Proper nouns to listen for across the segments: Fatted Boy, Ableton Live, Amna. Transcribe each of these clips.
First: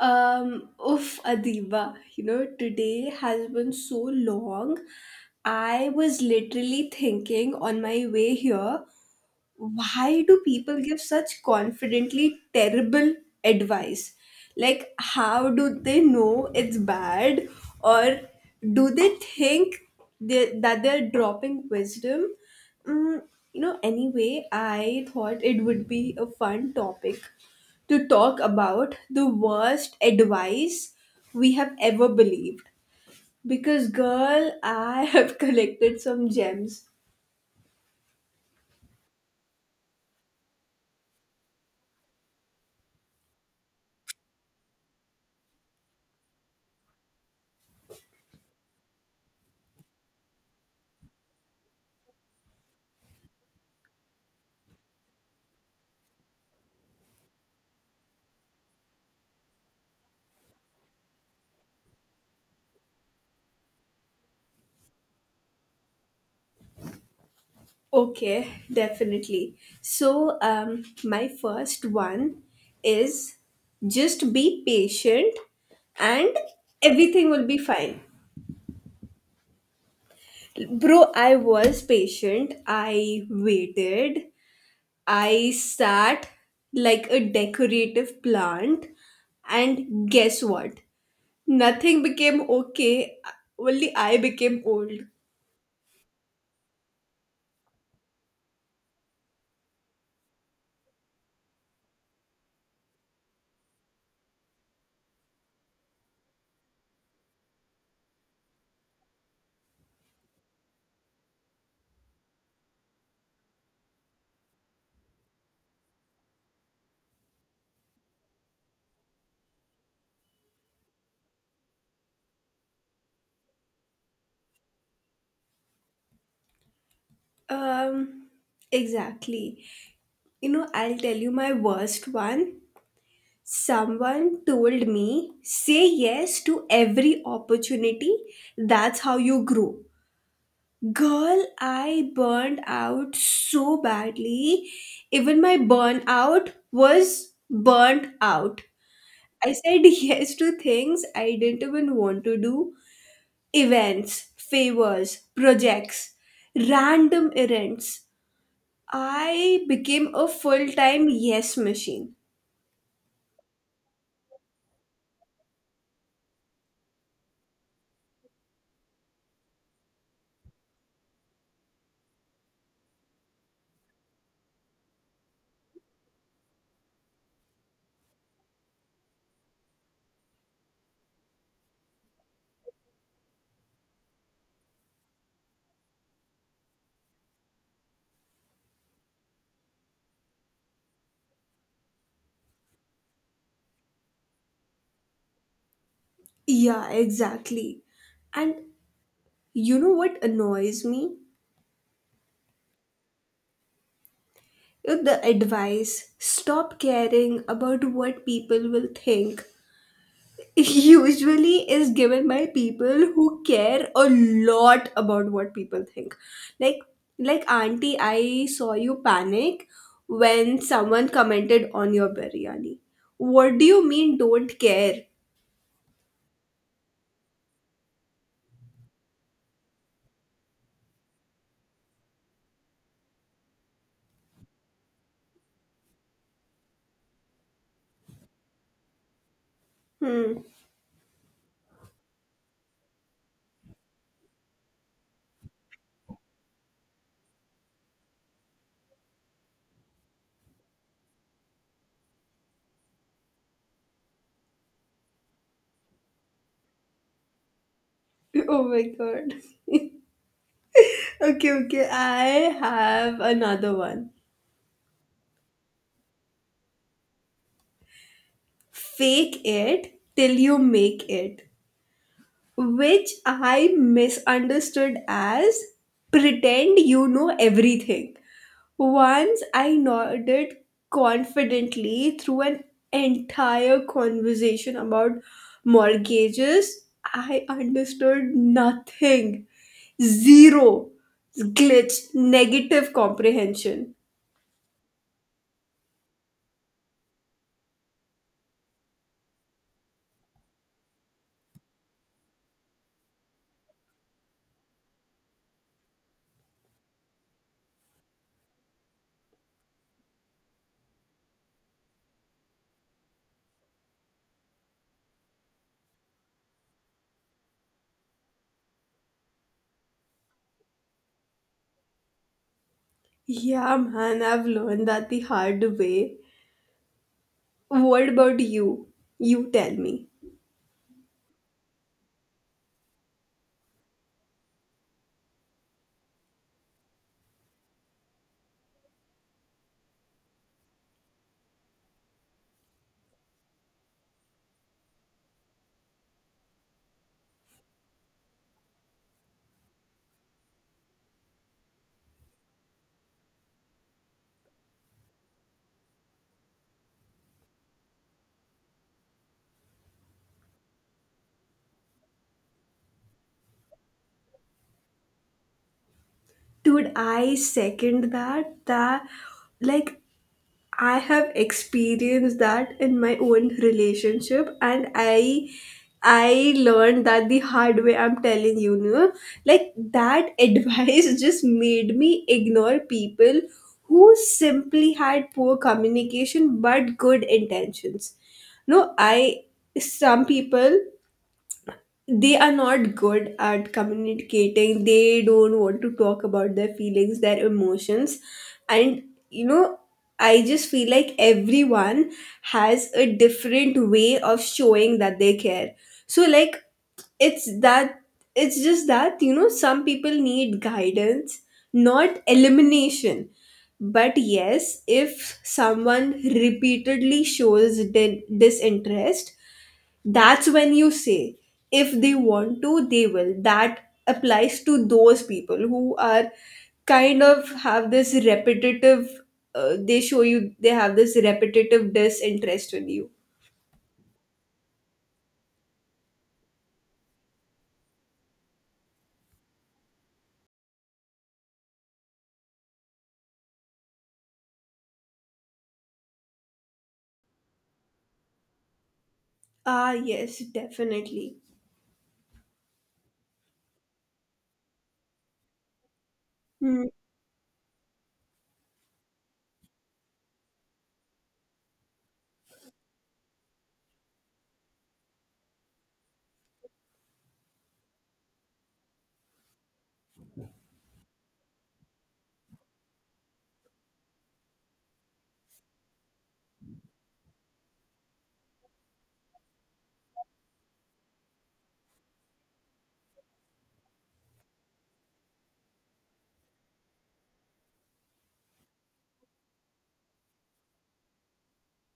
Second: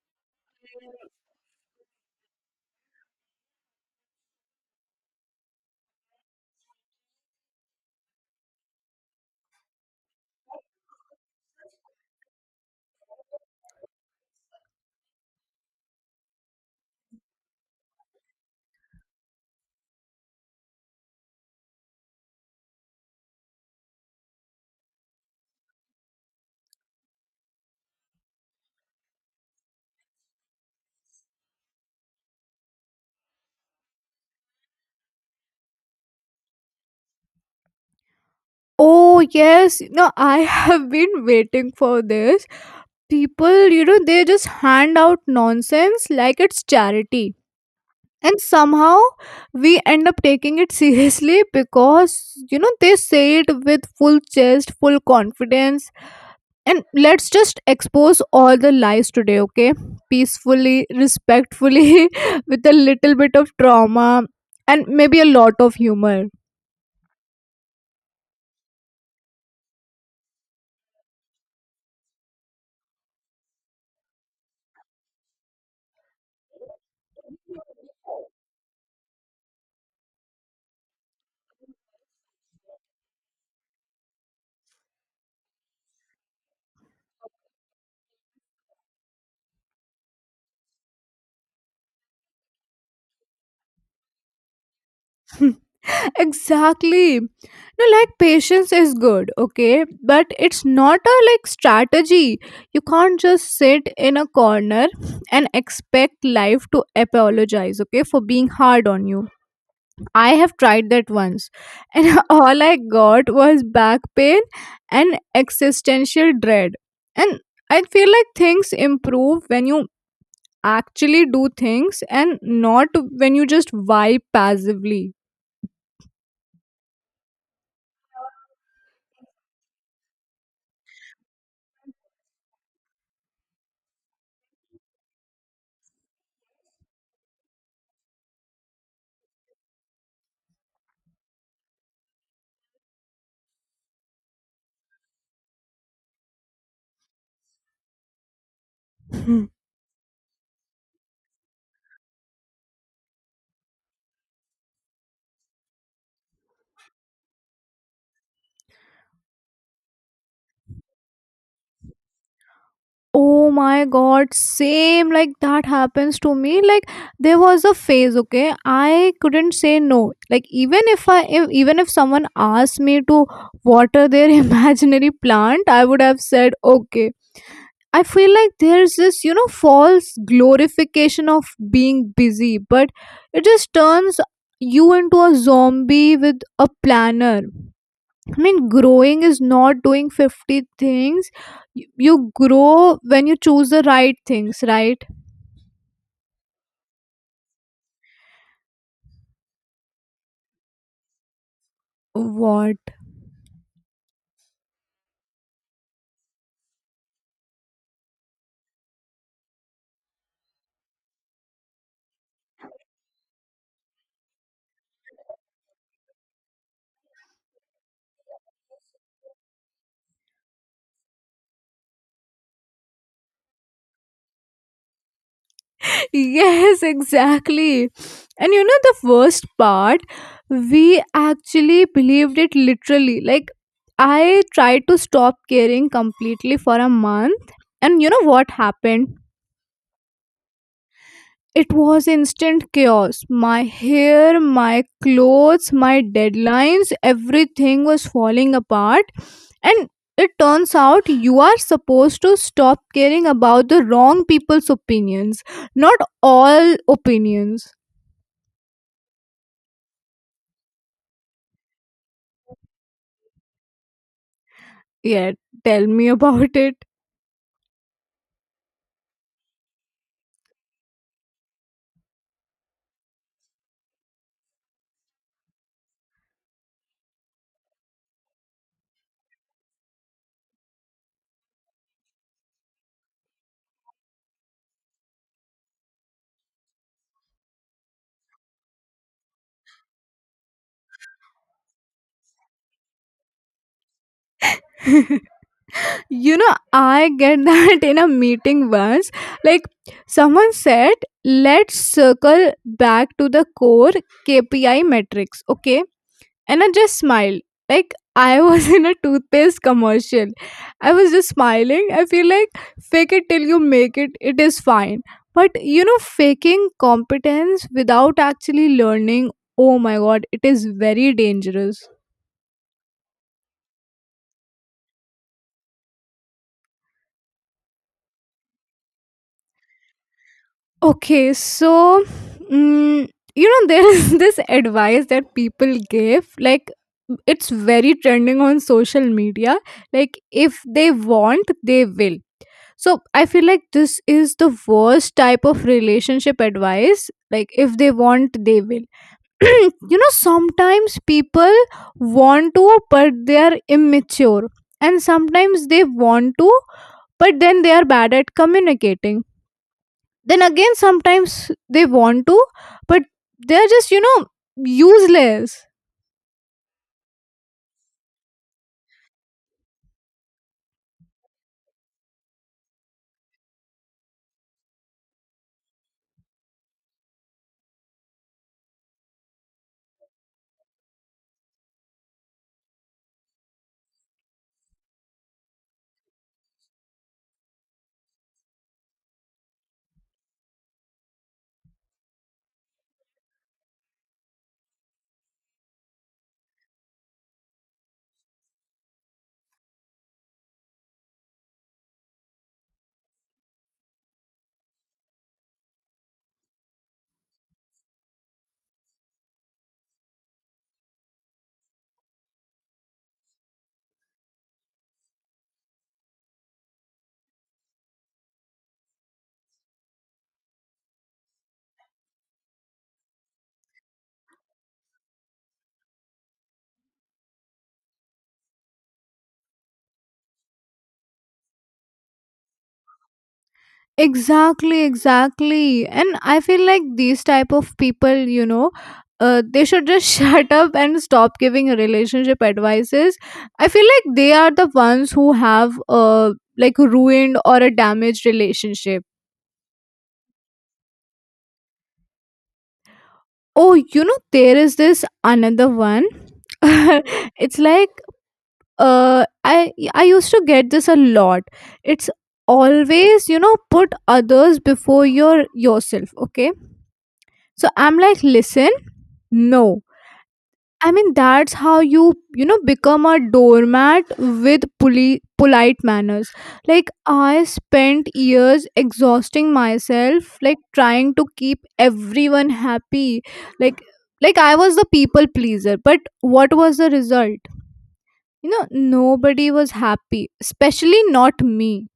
Adiba, you know, today has been so long. I was literally thinking on my way here, why do people give such confidently terrible advice? Like, how do they know it's bad? Or do they think that they're dropping wisdom? Mm, you know, anyway, I thought it would be a fun topic to talk about the worst advice we have ever believed. Because, girl, I have collected some gems. Oh, yes. No, I have been waiting for this. People, you know, they just hand out nonsense like it's charity. And somehow we end up taking it seriously because, you know, they say it with full chest, full confidence. And let's just expose all the lies today, okay? Peacefully, respectfully, with a little bit of trauma and maybe a lot of humor. Okay, definitely. So my first one is just be patient and everything will be fine. Bro, I was patient. I waited. I sat like a decorative plant, and guess what? Nothing became okay, only I became old. Exactly. No, like, patience is good, okay, but it's not a, like, strategy. You can't just sit in a corner and expect life to apologize, okay, for being hard on you. I have tried that once, and all I got was back pain and existential dread. And I feel like things improve when you actually do things and not when you just vibe passively. Um, exactly. You know, I'll tell you my worst one. Someone told me, say yes to every opportunity, that's how you grow. Girl, I burned out so badly. Even my burnout was burnt out. I said yes to things I didn't even want to do, events, favors, projects, random errands. I became a full time yes machine. Oh my god, same, like that happens to me. Like, there was a phase, okay? I couldn't say no. Like, even if I if, even if someone asked me to water their imaginary plant, I would have said okay. I feel like there's this, you know, false glorification of being busy, but it just turns you into a zombie with a planner. I mean, growing is not doing 50 things. You grow when you choose the right things, right? Yeah, exactly. And you know what annoys me? What? The advice stop caring about what people will think usually is given by people who care a lot about what people think, like like, auntie, I saw you panic when someone commented on your biryani. What do you mean don't care? Yes, exactly. And you know, the worst part, we actually believed it literally. Like, I tried to stop caring completely for a month. And you know what happened? Hmm. It was instant chaos. My hair, my clothes, my deadlines, everything was falling apart. And it turns out you are supposed to stop caring about the wrong people's opinions, not all opinions. Oh my god, okay, okay, I have another one. Yeah, tell me about it. Fake it till you make it, which I misunderstood as pretend you know everything. Once I nodded confidently through an entire conversation about mortgages. I understood nothing. Zero. Glitch. Negative comprehension. You know, I get that in a meeting once. Like, someone said, let's circle back to the core KPI metrics, okay? And I just smiled. Like, I was in a toothpaste commercial. I was just smiling. I feel like fake it till you make it, it is fine. But you know, faking competence without actually learning, oh my god, it is very dangerous. Yeah, man, I've learned that the hard way. What about you? You tell me. Okay, so mm, you know, there is this advice that people give, like it's very trending on social media, like if they want, they will. So I feel like this is the worst type of relationship advice, like if they want, they will. You know, sometimes people want to, but they are immature. And sometimes they want to, but then they are bad at communicating. Then again, sometimes they want to, but they're just, you know, useless. Dude, I second that. That, like, I have experienced that in my own relationship, and I learned that the hard way, I'm telling you, no? Like that advice just made me ignore people who simply had poor communication but good intentions. No, I, some people, they are not good at communicating, they don't want to talk about their feelings, their emotions, and you know, I just feel like everyone has a different way of showing that they care. So like, it's that it's just that, you know, some people need guidance, not elimination. But yes, if someone repeatedly shows disinterest, that's when you say if they want to, they will. That applies to those people who are kind of have this repetitive they show you, they have this repetitive disinterest in you. Exactly, and I feel like these type of people, you know, they should just shut up and stop giving relationship advices. I feel like they are the ones who have a, like, ruined or a damaged relationship. Ah yes, definitely. Oh, you know, there is this another one. Hmm. It's like, I used to get this a lot. It's always, you know, put others before yourself, okay. So I'm like, listen, no, I mean that's how you, you know, become a doormat with polite manners. Like, I spent years exhausting myself, like trying to keep everyone happy. like like I was the people pleaser, but what was the result? You know, nobody was happy, especially not me.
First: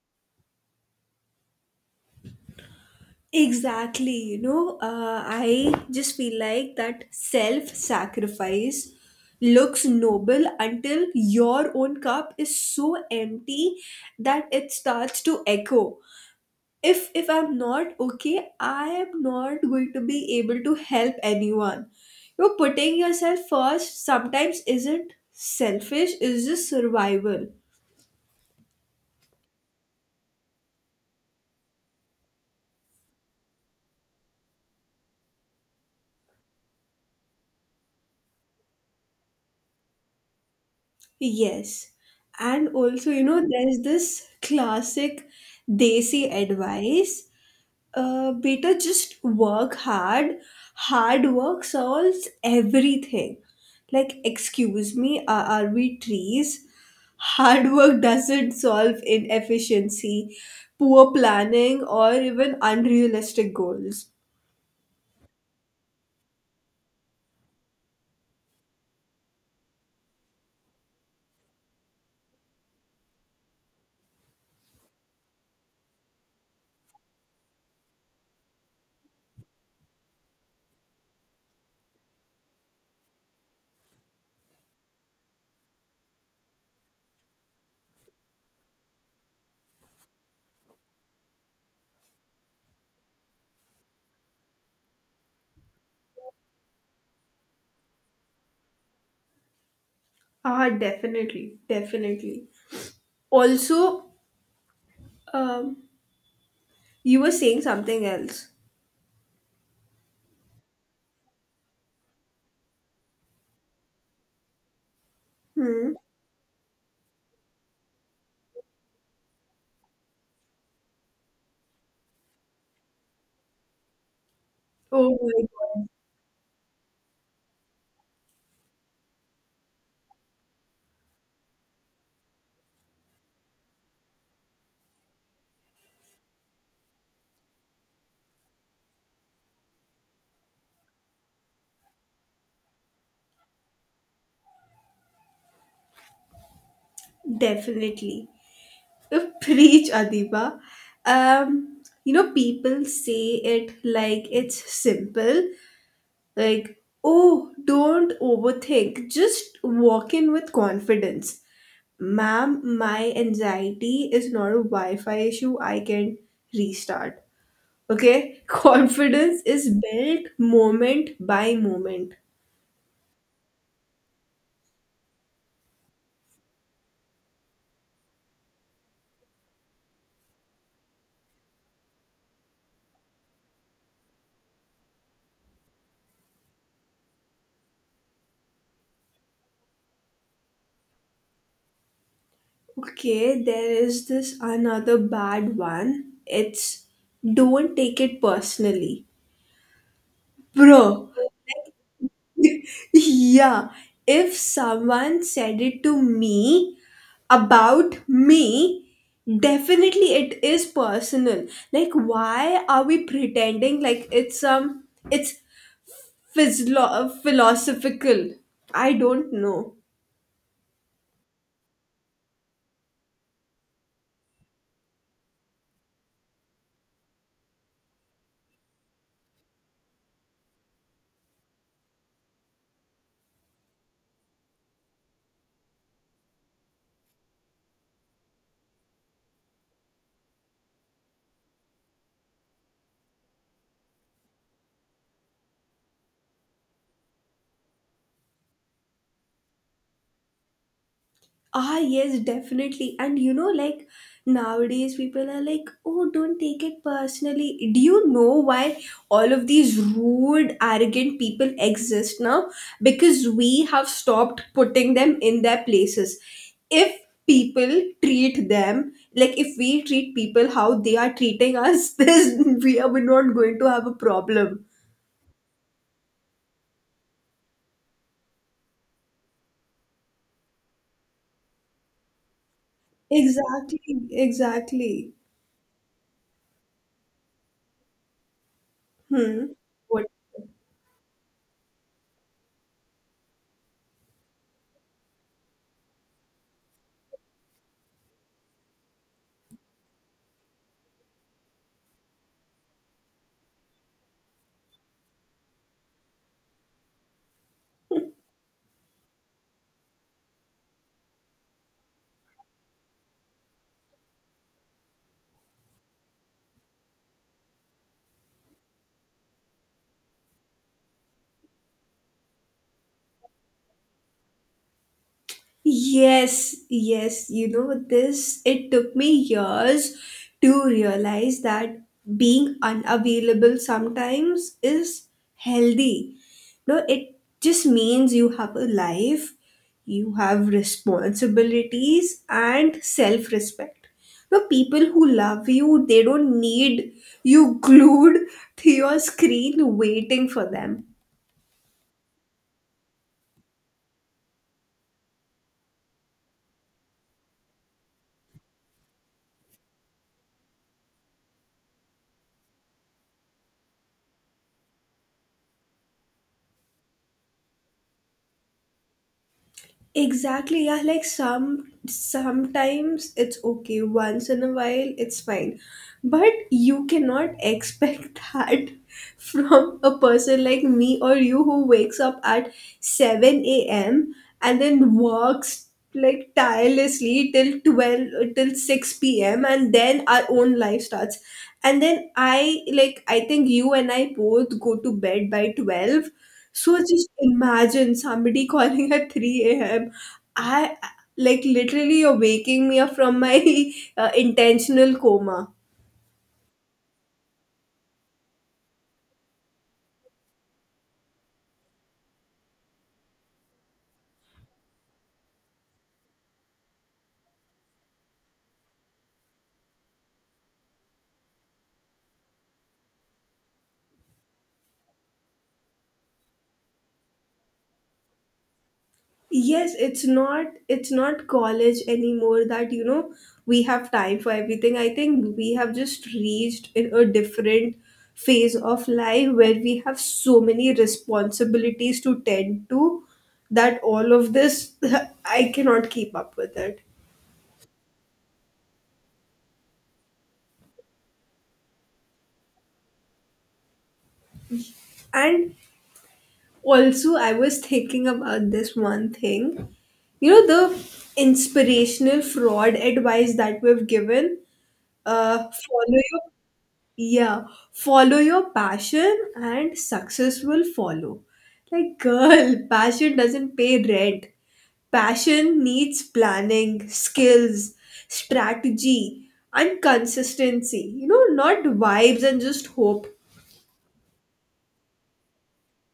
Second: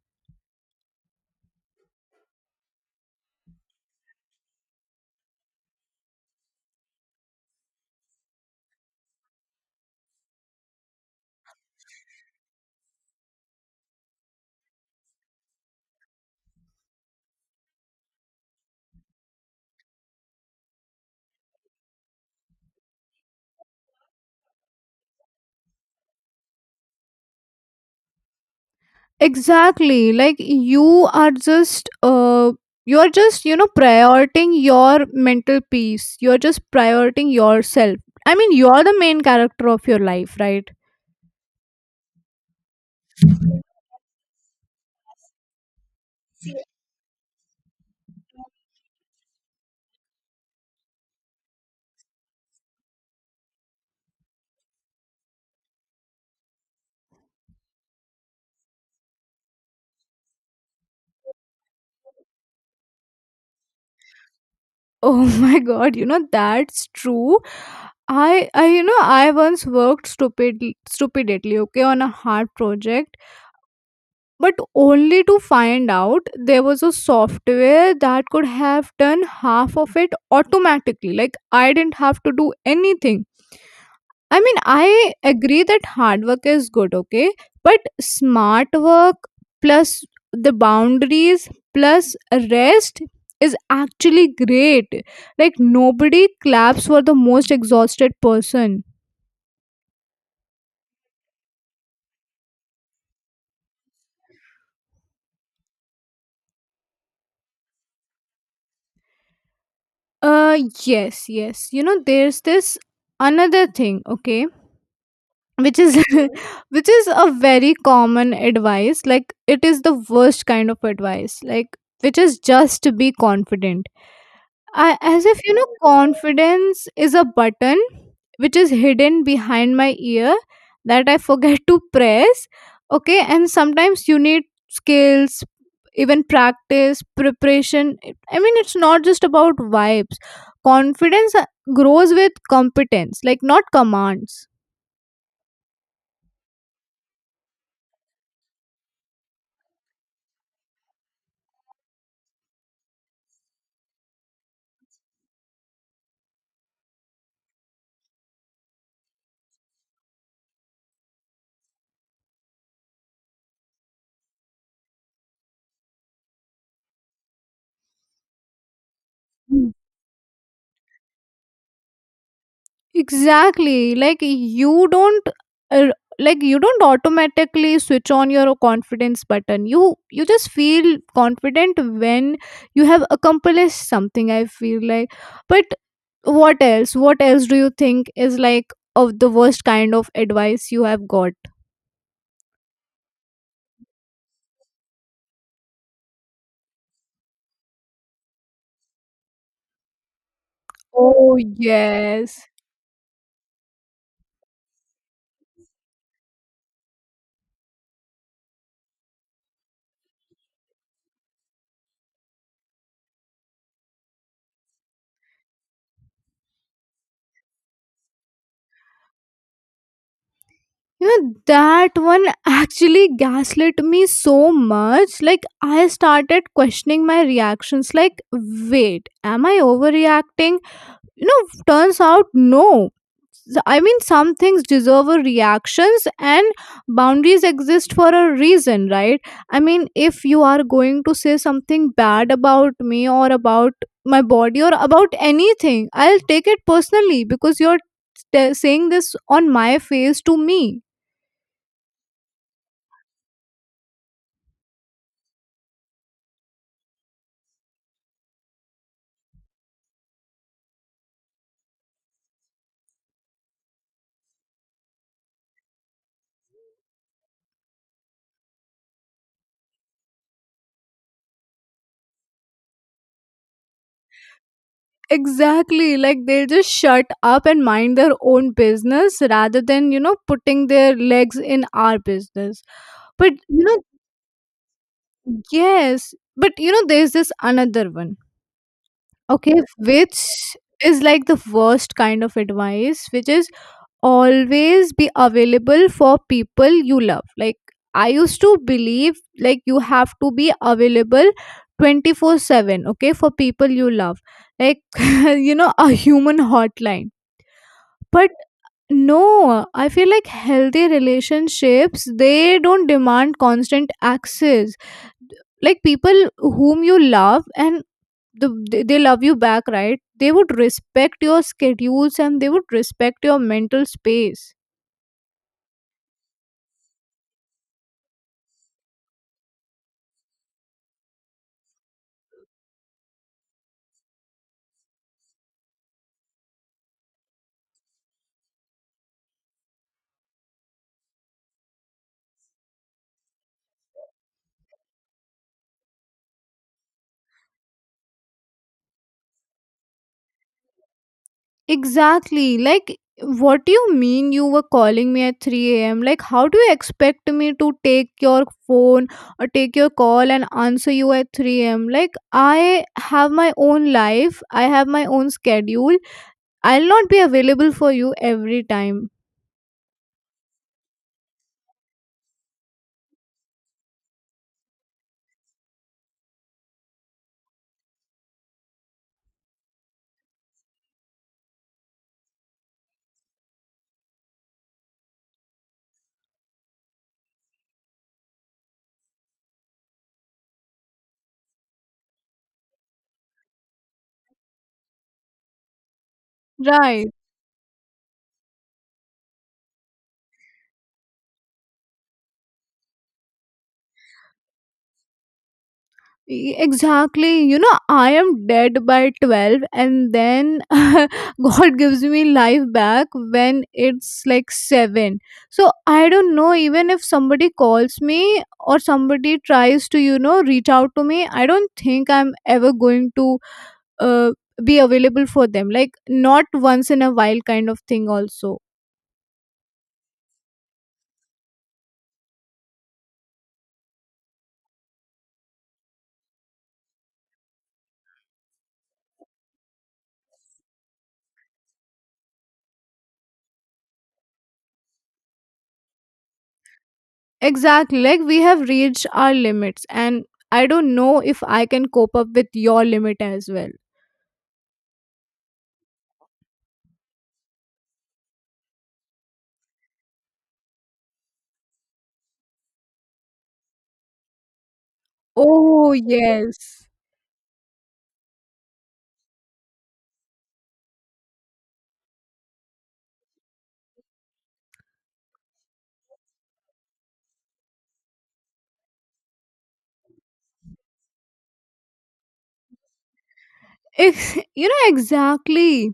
Exactly, you know, I just feel like that self sacrifice looks noble until your own cup is so empty that it starts to echo. If I'm not okay, I am not going to be able to help anyone. You know, putting yourself first sometimes isn't selfish, it's just survival. Exactly. Like, you are just you're just, you know, prioritizing your mental peace, you're just prioritizing yourself. I mean, you're the main character of your life, right? Yes. And also, you know, there's this classic desi advice, better just work hard. Hard work solves everything. Like, excuse me, are we trees? Hard work doesn't solve inefficiency, poor planning, or even unrealistic goals. Oh, my god, you know, that's true. I you know, I once worked stupidly, okay, on a hard project, but only to find out there was a software that could have done half of it automatically. Like, I didn't have to do anything. I mean, I agree that hard work is good, okay? But smart work plus the boundaries plus rest is actually great. Like, nobody claps for the most exhausted person. Ah, definitely, definitely. Also, um, you were saying something else. Uh, yes, yes. You know, there's this another thing, okay? Which Hmm. is which is a very common advice, like it is the worst kind of advice, like which is just to be confident. I, Oh as if, my you know, god, confidence is a button which is hidden behind my ear that I forget to press, okay. And sometimes you need skills, even practice, preparation. I mean, it's not just about vibes. Confidence, grows with competence, like not commands. definitely. Preach, Adiba. You know, people say it like it's simple, like, oh, don't overthink, just walk in with confidence. Ma'am, my anxiety is not a Wi Fi issue, I can restart. Okay, confidence is built moment by moment. Exactly. Like, you don't uh, like you don't automatically switch on your confidence button. You just feel confident when you have accomplished something, I feel like. But what else? What else do you think is like of the worst kind of advice you have got? Okay, there is this another bad one. It's don't take it personally. Bro, Oh, yes. yeah, if someone said it to me about me, definitely it is personal. Like, why are we pretending like it's philosophical? I don't know. You know, that one actually gaslit me so much. Like, I started questioning my reactions. Like, wait, am I overreacting? You know, turns out no. I mean, some things deserve a reactions, and boundaries exist for a reason, right? I mean, if you are going to say something bad about me or about my body or about anything, I'll take it personally because you're saying this on my face to me. Ah, yes, definitely. And you know, like nowadays people are like, oh, don't take it personally. Do you know why all of these rude, arrogant people exist now? Because we have stopped putting them in their places. If people treat them, like if we treat people how they are treating us, this we are we're not going to have a problem. Exactly, like they'll just shut up and mind their own business rather than, you know, putting their legs in our business. But you know. Exactly, exactly. Yes, but you know, there's this another one, Hmm. okay, What? which is like the worst kind of advice, which is always be available for people you love. Like, I used to believe like you have to be available 24/7, okay, for people you love, like you know, a human hotline. But no, I feel like healthy relationships they don't demand constant access. Like, people whom you love and they love you back, right? They would respect your schedules and they would respect your mental space. Yes, yes, you know, this, it took me years to realize that being unavailable sometimes is healthy. No, it just means you have a life, you have responsibilities and self-respect. No, people who love you, they don't need you glued to your screen waiting for them. Exactly. Like, what do you mean you were calling me at 3 a.m.? Like, how do you expect me to take your phone or take your call and answer you at 3 a.m.? Like, I have my own life, I have my own schedule. I'll not be available for you every time. Exactly, yeah, like sometimes it's okay, once in a while it's fine. But you cannot expect that from a person like me or you who wakes up at 7 a.m. and then works like tirelessly till 12, till 6 p.m., and then our own life starts. And then I, like I think you and I both go to bed by 12, so just Right. imagine somebody calling at 3 a.m. I, like literally you're waking me up from my intentional coma. Exactly, you know, I am dead by 12, and then god gives me life back when it's like 7. So I don't know, even if somebody calls me or somebody tries to, you know, reach out to me, I don't think I'm ever going to uh, be available for them, like not once in a while kind of thing also. Yes, it's not college anymore that, you know, we have time for everything. I think we have just reached in a different phase of life where we have so many responsibilities to tend to that all of this I cannot keep up with it. Exactly, like we have reached our limits, and I don't know if I can cope up with your limit as well. And also, I was thinking about this one thing. You know, the inspirational fraud advice that we've given, uh, Oh, follow your, yes. yeah, follow your passion and success will follow. Like, girl, passion doesn't pay rent. Passion needs planning, skills, strategy, and consistency. You know, not vibes and just hope. You know, exactly.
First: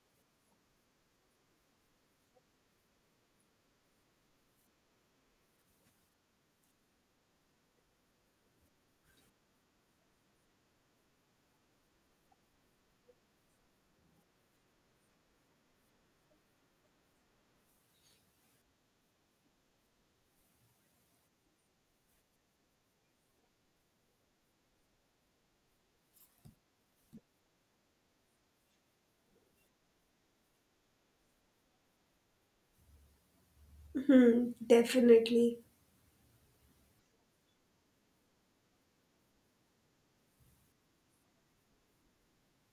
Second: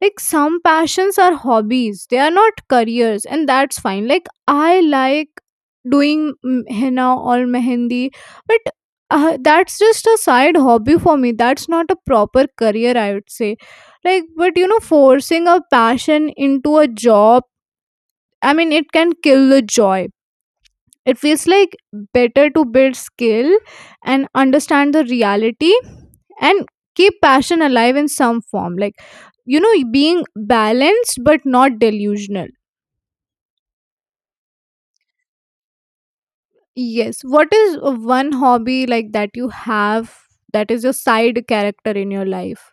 Like, some passions are hobbies, they are not careers, and that's fine. Like, I like doing henna or mehendi, but that's just a side hobby for me. That's not a proper career, I would say. Like, but you know, forcing a passion into a job, I mean, it can kill the joy. It feels like better to build skill and understand the reality and keep passion alive in some form. Like, you know, being balanced but not delusional. Hmm, definitely. Yes. What is one hobby like that you have that is your side character in your life?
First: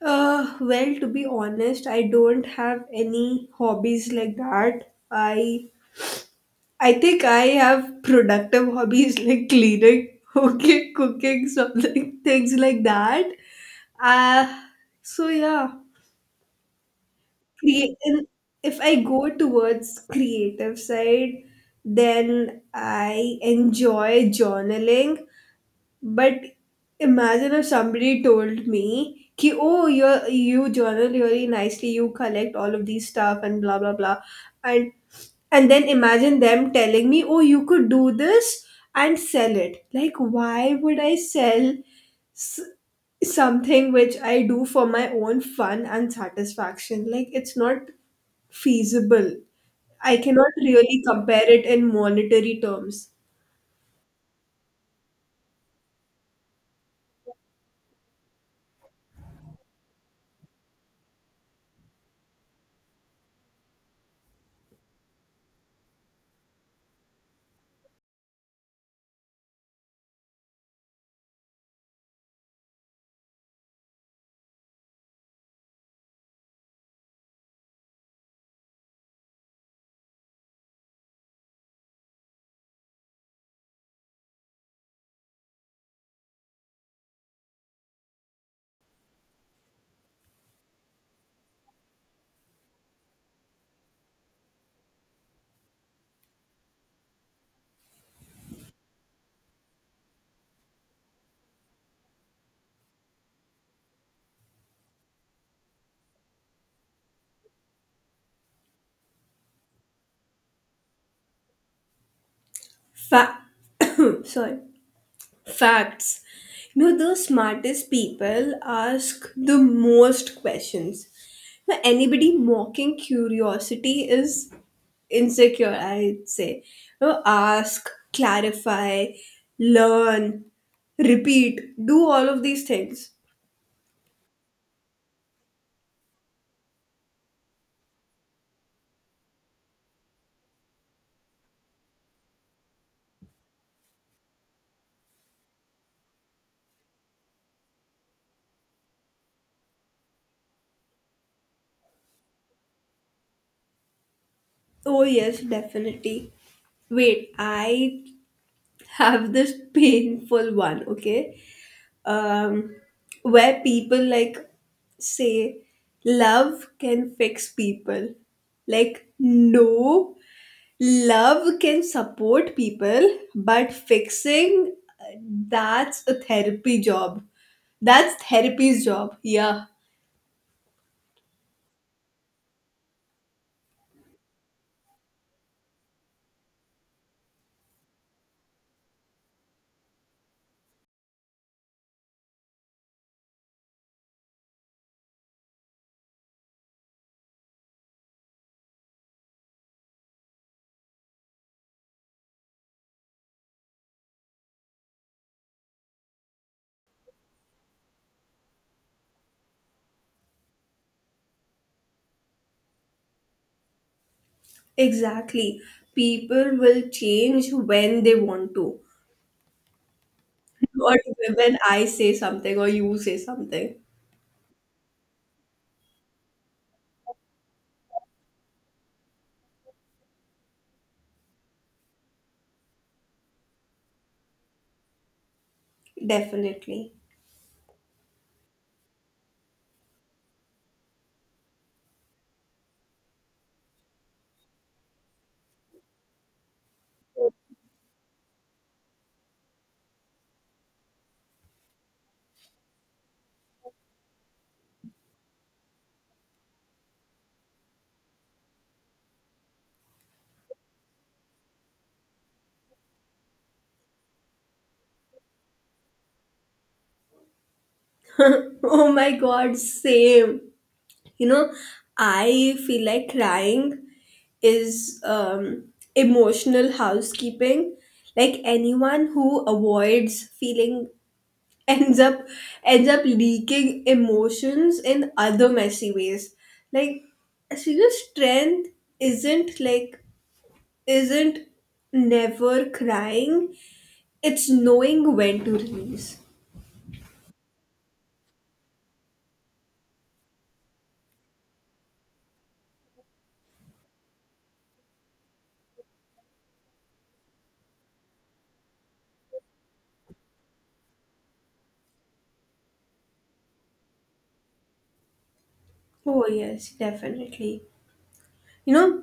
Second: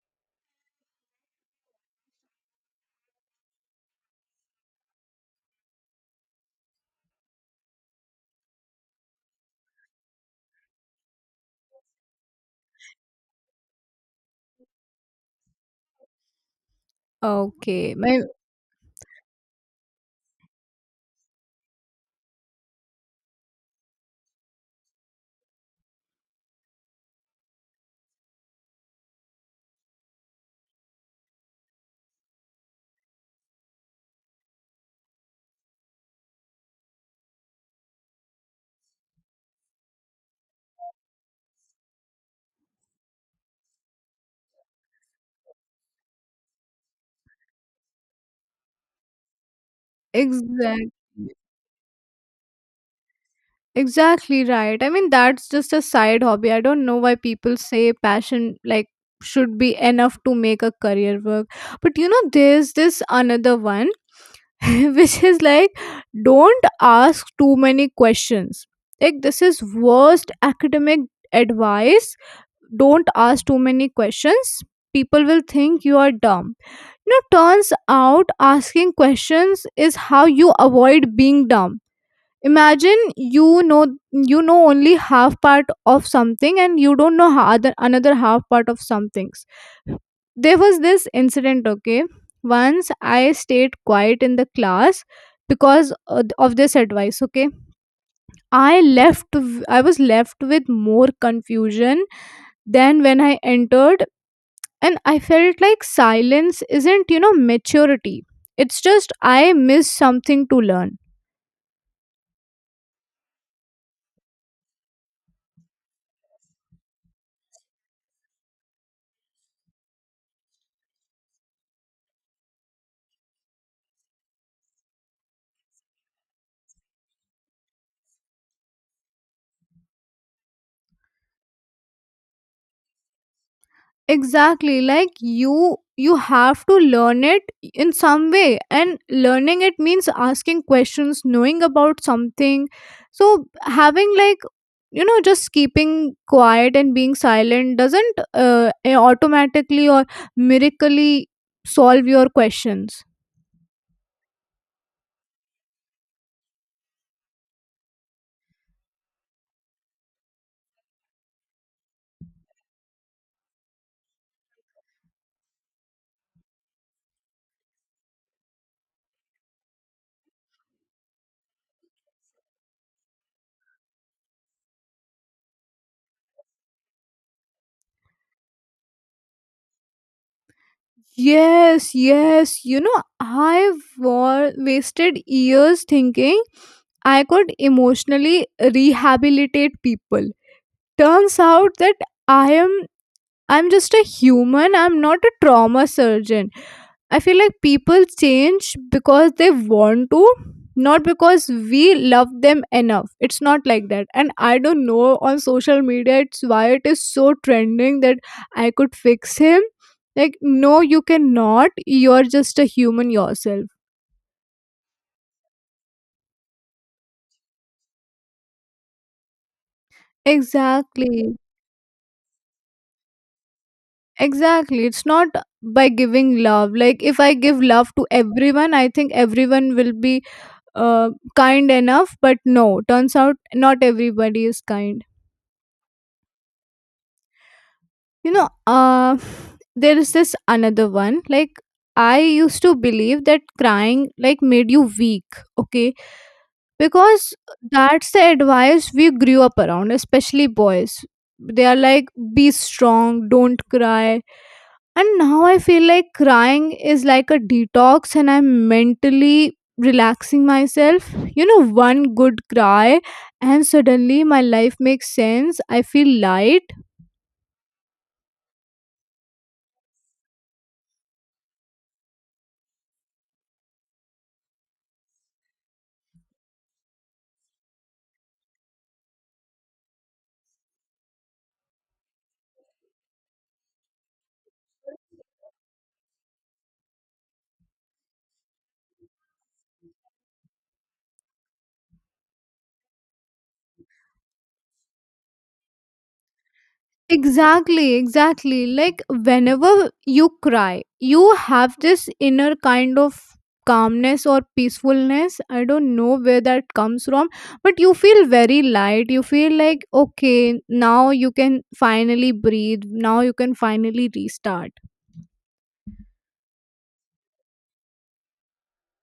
Well, to be honest, I don't have any hobbies like that. I think I have productive hobbies like cleaning, okay, cooking, something, things like that. Uh, so yeah, Okay. create, My and if I go towards creative side, then I enjoy journaling. But imagine if somebody told me, ki, oh, you journal really nicely, you collect all of these stuff and blah blah blah, and and then imagine them telling me, oh, you could do this and sell it. Like, why would I sell s- something which I do for my own fun and satisfaction? Like, it's not feasible. I cannot exact really compare it in monetary terms. exactly right. I mean, that's just a side hobby. I don't know why people say passion like should be enough to make a career work. But you know, there's this another one which is like don't ask too many questions. Like, this is worst academic advice. Don't ask too many questions. People will think you are dumb. You know, turns out asking questions is how you avoid being dumb. Imagine, you know, only half part of something and you don't know other another half part of some things. There was this incident, okay. Once, I stayed quiet in the class because of this advice, okay. I left I was left with more confusion than when I entered. And I felt like silence isn't, you know, maturity, it's just I missed something to learn. Fa- sorry. Facts. You know, the smartest people ask the most questions. Now, anybody mocking curiosity is insecure, I'd say. You know, ask, clarify, learn, repeat, do all of these things. Exactly, like you have to learn it in some way, and learning it means asking questions, knowing about something. So having like, you know, just keeping quiet and being silent doesn't automatically or miraculously solve your questions. Oh, yes, definitely. Wait, I have this painful one, okay? um, where people like say love can fix people. Like, no, love can support people, but fixing, that's a therapy job. That's therapy's job. Yeah, Yes, yes, you know, I've wasted years thinking I could emotionally rehabilitate people. Turns out that i am I'm just a human. I'm not a trauma surgeon. I feel like people change because they want to, not because we love them enough. It's not like that. And I don't know, on social media it's why it is so trending that I could fix him. Like, no you cannot, you're just a human yourself. exactly. People will change when they want to, not Exactly, when I say something or you say something. exactly. It's not by giving love. Like, if I give love to everyone, I think everyone will be uh, kind enough, but no, turns out not everybody is kind. Definitely. you know uh, there is this another one. Like, I used to believe that crying like made you weak. Okay. Because that's the advice we grew up around, especially boys. They are like, be strong, don't cry. And now I feel like crying is like a detox and I'm mentally relaxing myself. You know, one good cry and suddenly my life makes sense. I feel light. Oh my god, same. You know, I feel like crying is emotional housekeeping. Like anyone who avoids feeling ends up ends up leaking emotions in other messy ways. Like real strength isn't like isn't never crying. It's knowing when to release. Exactly, exactly. Like whenever you cry, you have this inner kind of calmness or peacefulness. I don't know where that comes from, but you feel very light. You feel like, okay, now you can finally breathe. Now you can finally restart. Oh yes, definitely. You know,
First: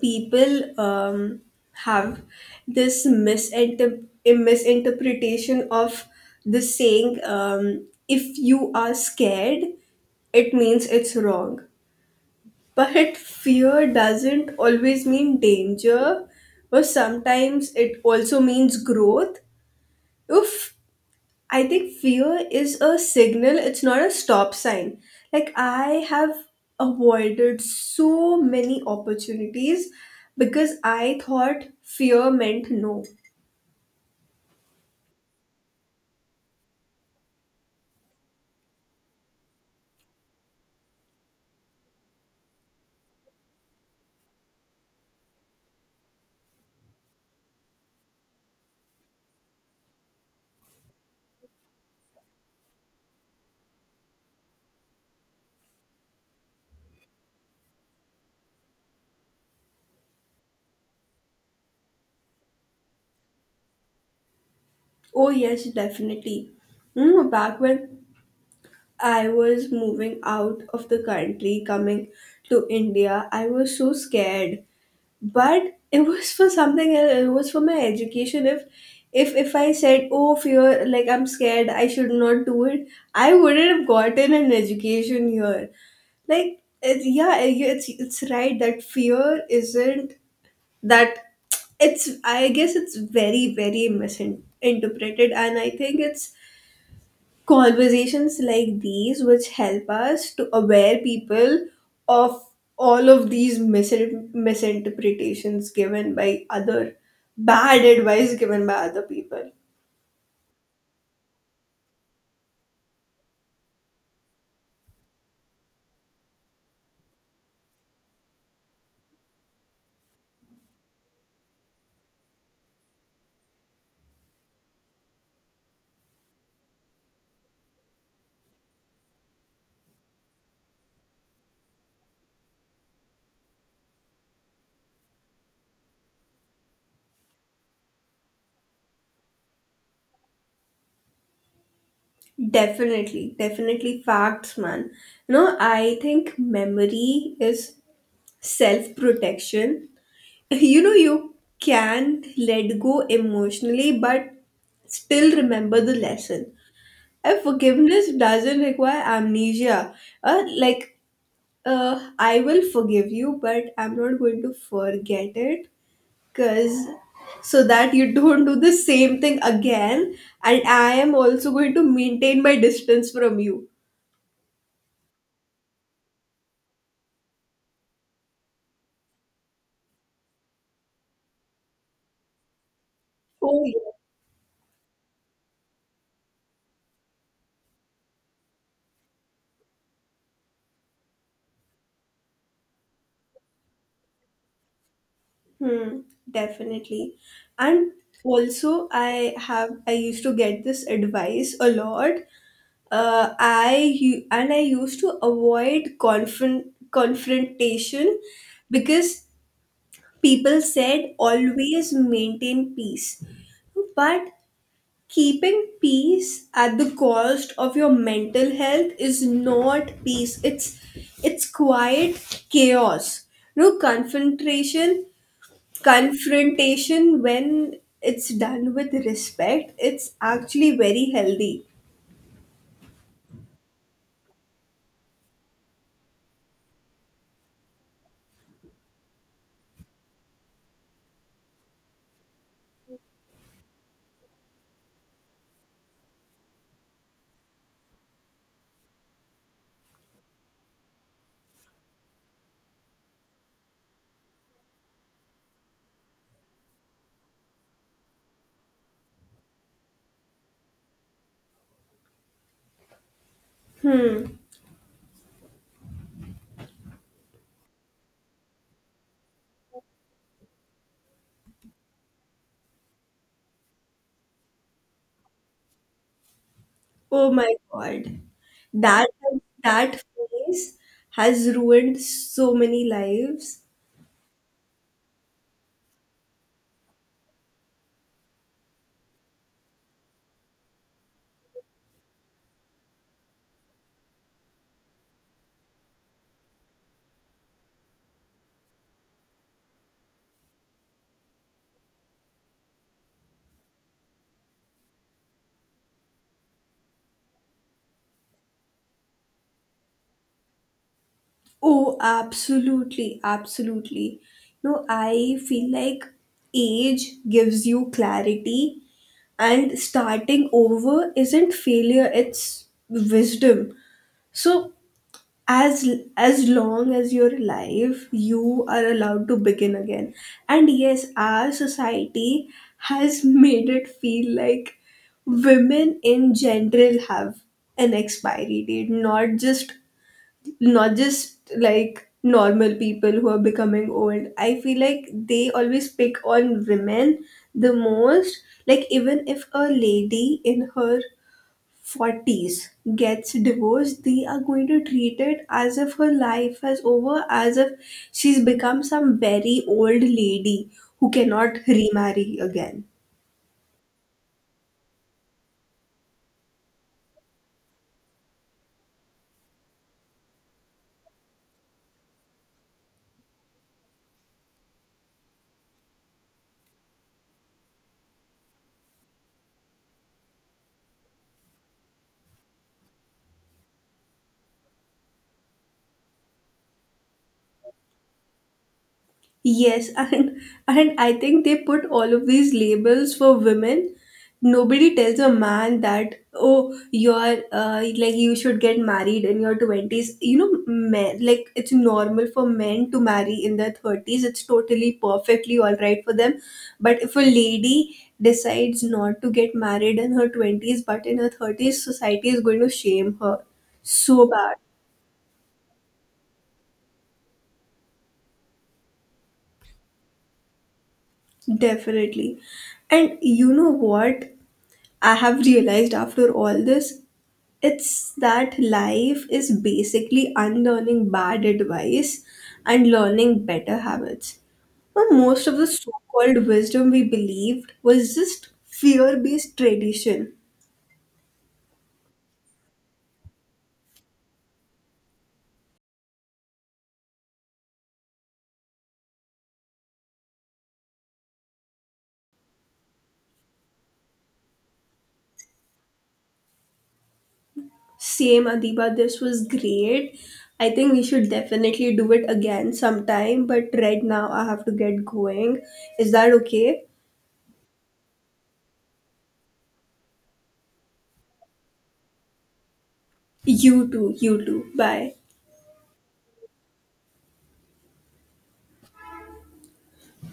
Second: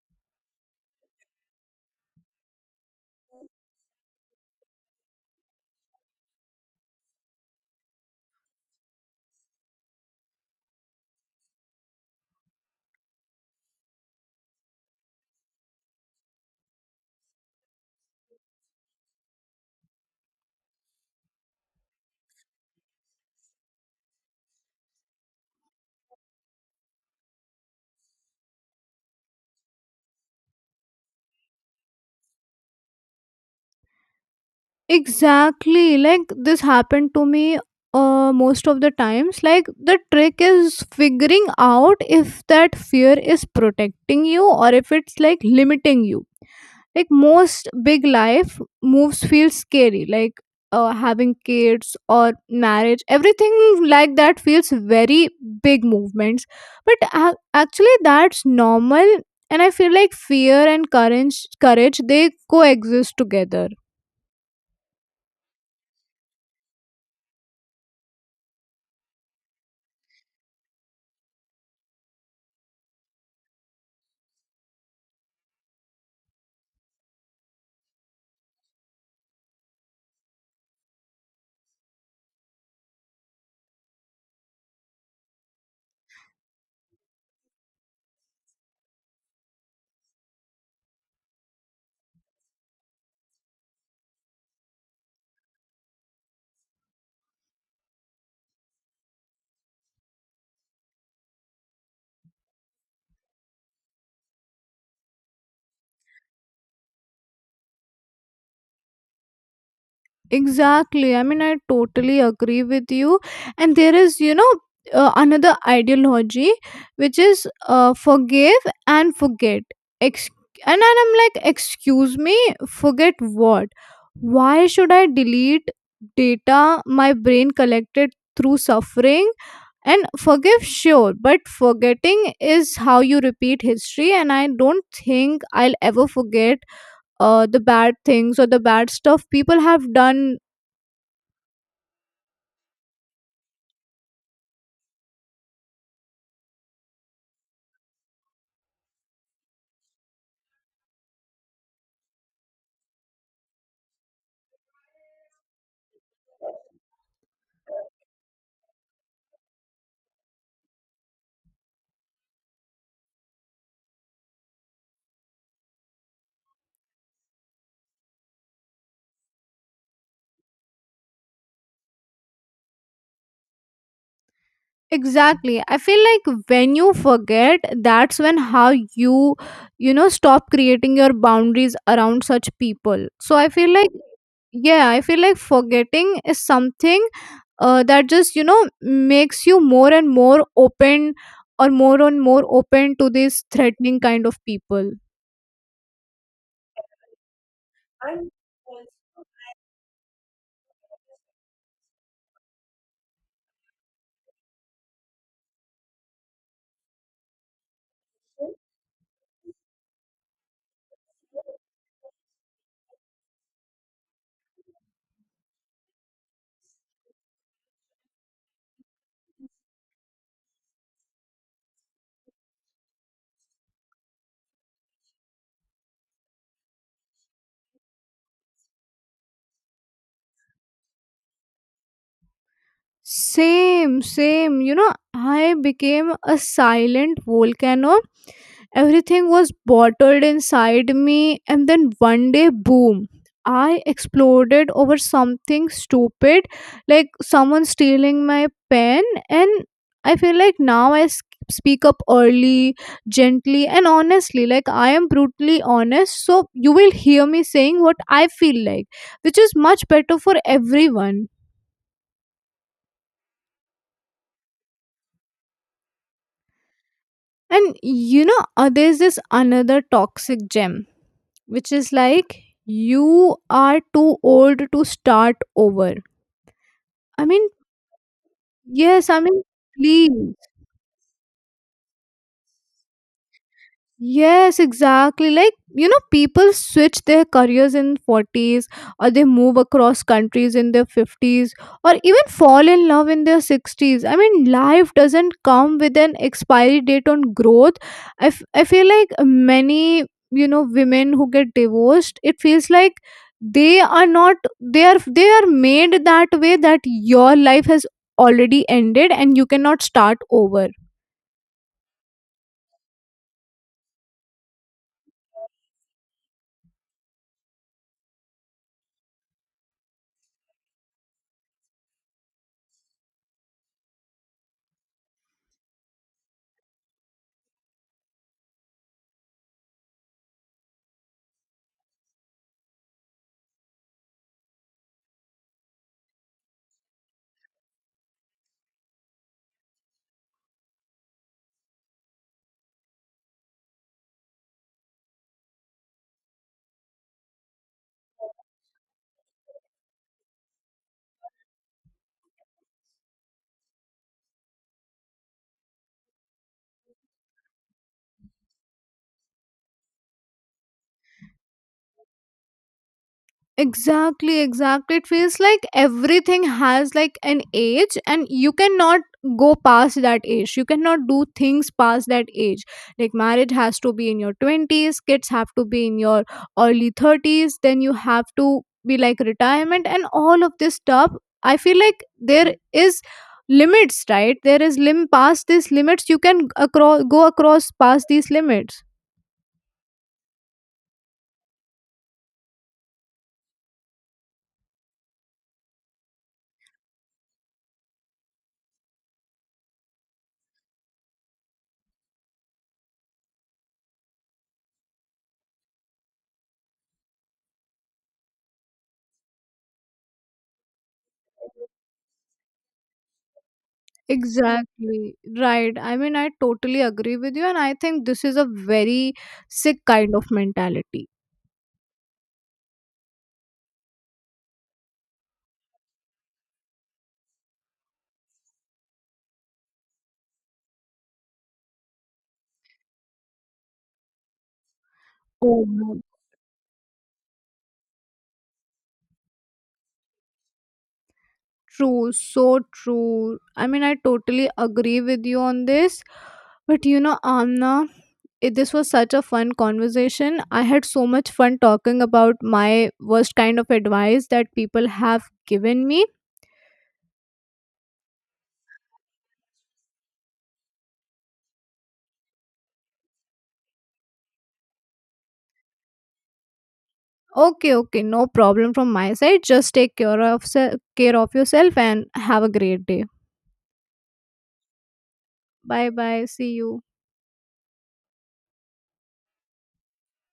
people, have this misinterpretation of the saying, if you are scared it means it's wrong, but fear doesn't always mean danger, or sometimes it also means growth. If I think fear is a signal, it's not a stop sign. Like, I have avoided so many opportunities because I thought fear meant no. Exactly. Like this happened to me most of the times. Like, the trick is figuring out if that fear is protecting you or if it's like limiting you. Like most big life moves feel scary. Like having kids or marriage, everything like that feels very big movements. But actually, that's normal. And I feel like fear and courage, they coexist together. Oh, yes, definitely. Mm, back when I was moving out of the country, coming to India, I was so scared, but it was for something else, it was for my education. If I said oh fear like I'm scared I should not do it, I wouldn't have gotten an education here. Like yeah, it's right that fear isn't that, it's, I guess it's very very misinterpreted, and I think it's conversations like these which help us to aware people of all of these misinterpretations given by other, bad advice given by other people. Exactly. I mean, I totally agree with you. And there is, you know, another ideology which is forgive and forget. Ex- and then I'm like, excuse me, forget what? Why should I delete data my brain collected through suffering? And forgive, sure, but forgetting is how you repeat history. And I don't think I'll ever forget the bad things or the bad stuff people have done. Definitely, definitely, facts, man. You know, I think memory is self protection. You know, you can let go emotionally but still remember the lesson. And forgiveness doesn't require amnesia. Uh, like I will forgive you, but I'm not going to forget it, because so that you don't do the same thing again. And I am also going to maintain my distance from you. Exactly. I feel like when you forget, that's when how you, you know, stop creating your boundaries around such people. So I Oh, feel like, yeah. yeah, I feel like forgetting is something that just, you know, makes you more and more open, to these threatening kind of people. Hmm, definitely. And also, I used to get this advice a lot. I u- and I used to avoid confrontation because people said always maintain peace, but keeping peace at the cost of your mental health is not peace. It's quiet chaos. No confrontation, Confrontation when it's done with respect, it's actually very healthy. Same, same. You know, I became a silent volcano. Everything was bottled inside me, and then one day, boom, I exploded over something stupid like someone stealing my pen. And I feel like now speak up early, gently, and honestly. Like, I am brutally honest, so you will hear me saying what I feel like, which is much better for everyone. And you know, there's this another toxic gem, which is like, you are too old to start over. I Oh mean, my god. That, yes, I mean, that please. phrase has ruined so many lives. Yes, exactly. Like, you know, people switch their careers in 40s or they move across countries in their 50s or even fall in love in their 60s. I mean, life doesn't come with an expiry date on growth. I feel like many, you know, women who get divorced, it feels like they are not they are they are made that way, that your life has already ended and you cannot start over. Oh, absolutely, absolutely. No, I feel like age gives you clarity, and starting over isn't failure, it's wisdom. So, as as long as you're alive, you are allowed to begin again. And yes, our society has made it feel like women in general have an expiry date, not just like normal people who are becoming old. I feel like they always pick on women the most. Like, even if a lady in her 40s gets divorced, they are going to treat it as if her life has over, as if she's become some very old lady who cannot remarry again. Exactly, exactly. It feels like everything has like an age, and you cannot go past that age. You cannot do things past that age. Like marriage has to be in your 20s, kids have to be in your early 30s, then you have to be like retirement and all of this stuff. I feel like there is limits, right? There is lim Past these limits, you can across past these limits. Yes, and I think they put all of these labels for women. Nobody tells a man that oh you're, like you should get married in your 20s. You know, men, like it's normal for men to marry in their 30s. It's totally perfectly all right for them. But if a lady decides not to get married in her 20s but in her 30s, society is going to shame her so bad. Exactly. Right. I mean, I totally agree with you, and I think this is a very sick kind of mentality. Definitely. And you know what? I have realized after all this, it's that life is basically unlearning bad advice and learning better habits. But most of Oh, the so no. called wisdom we believed was just fear based tradition. True. So true. I mean, I totally agree with you on this. But you know, Amna, this was such a fun conversation. I had so much fun talking about my worst kind of advice that people have given me. Same, Adiba, this was great. I think we should definitely do it again sometime, but right now I have to get going. Is that okay? Okay, okay, no problem from my side. Just take care of care of yourself and have a great day. You too, you too. Bye. Bye bye. See you.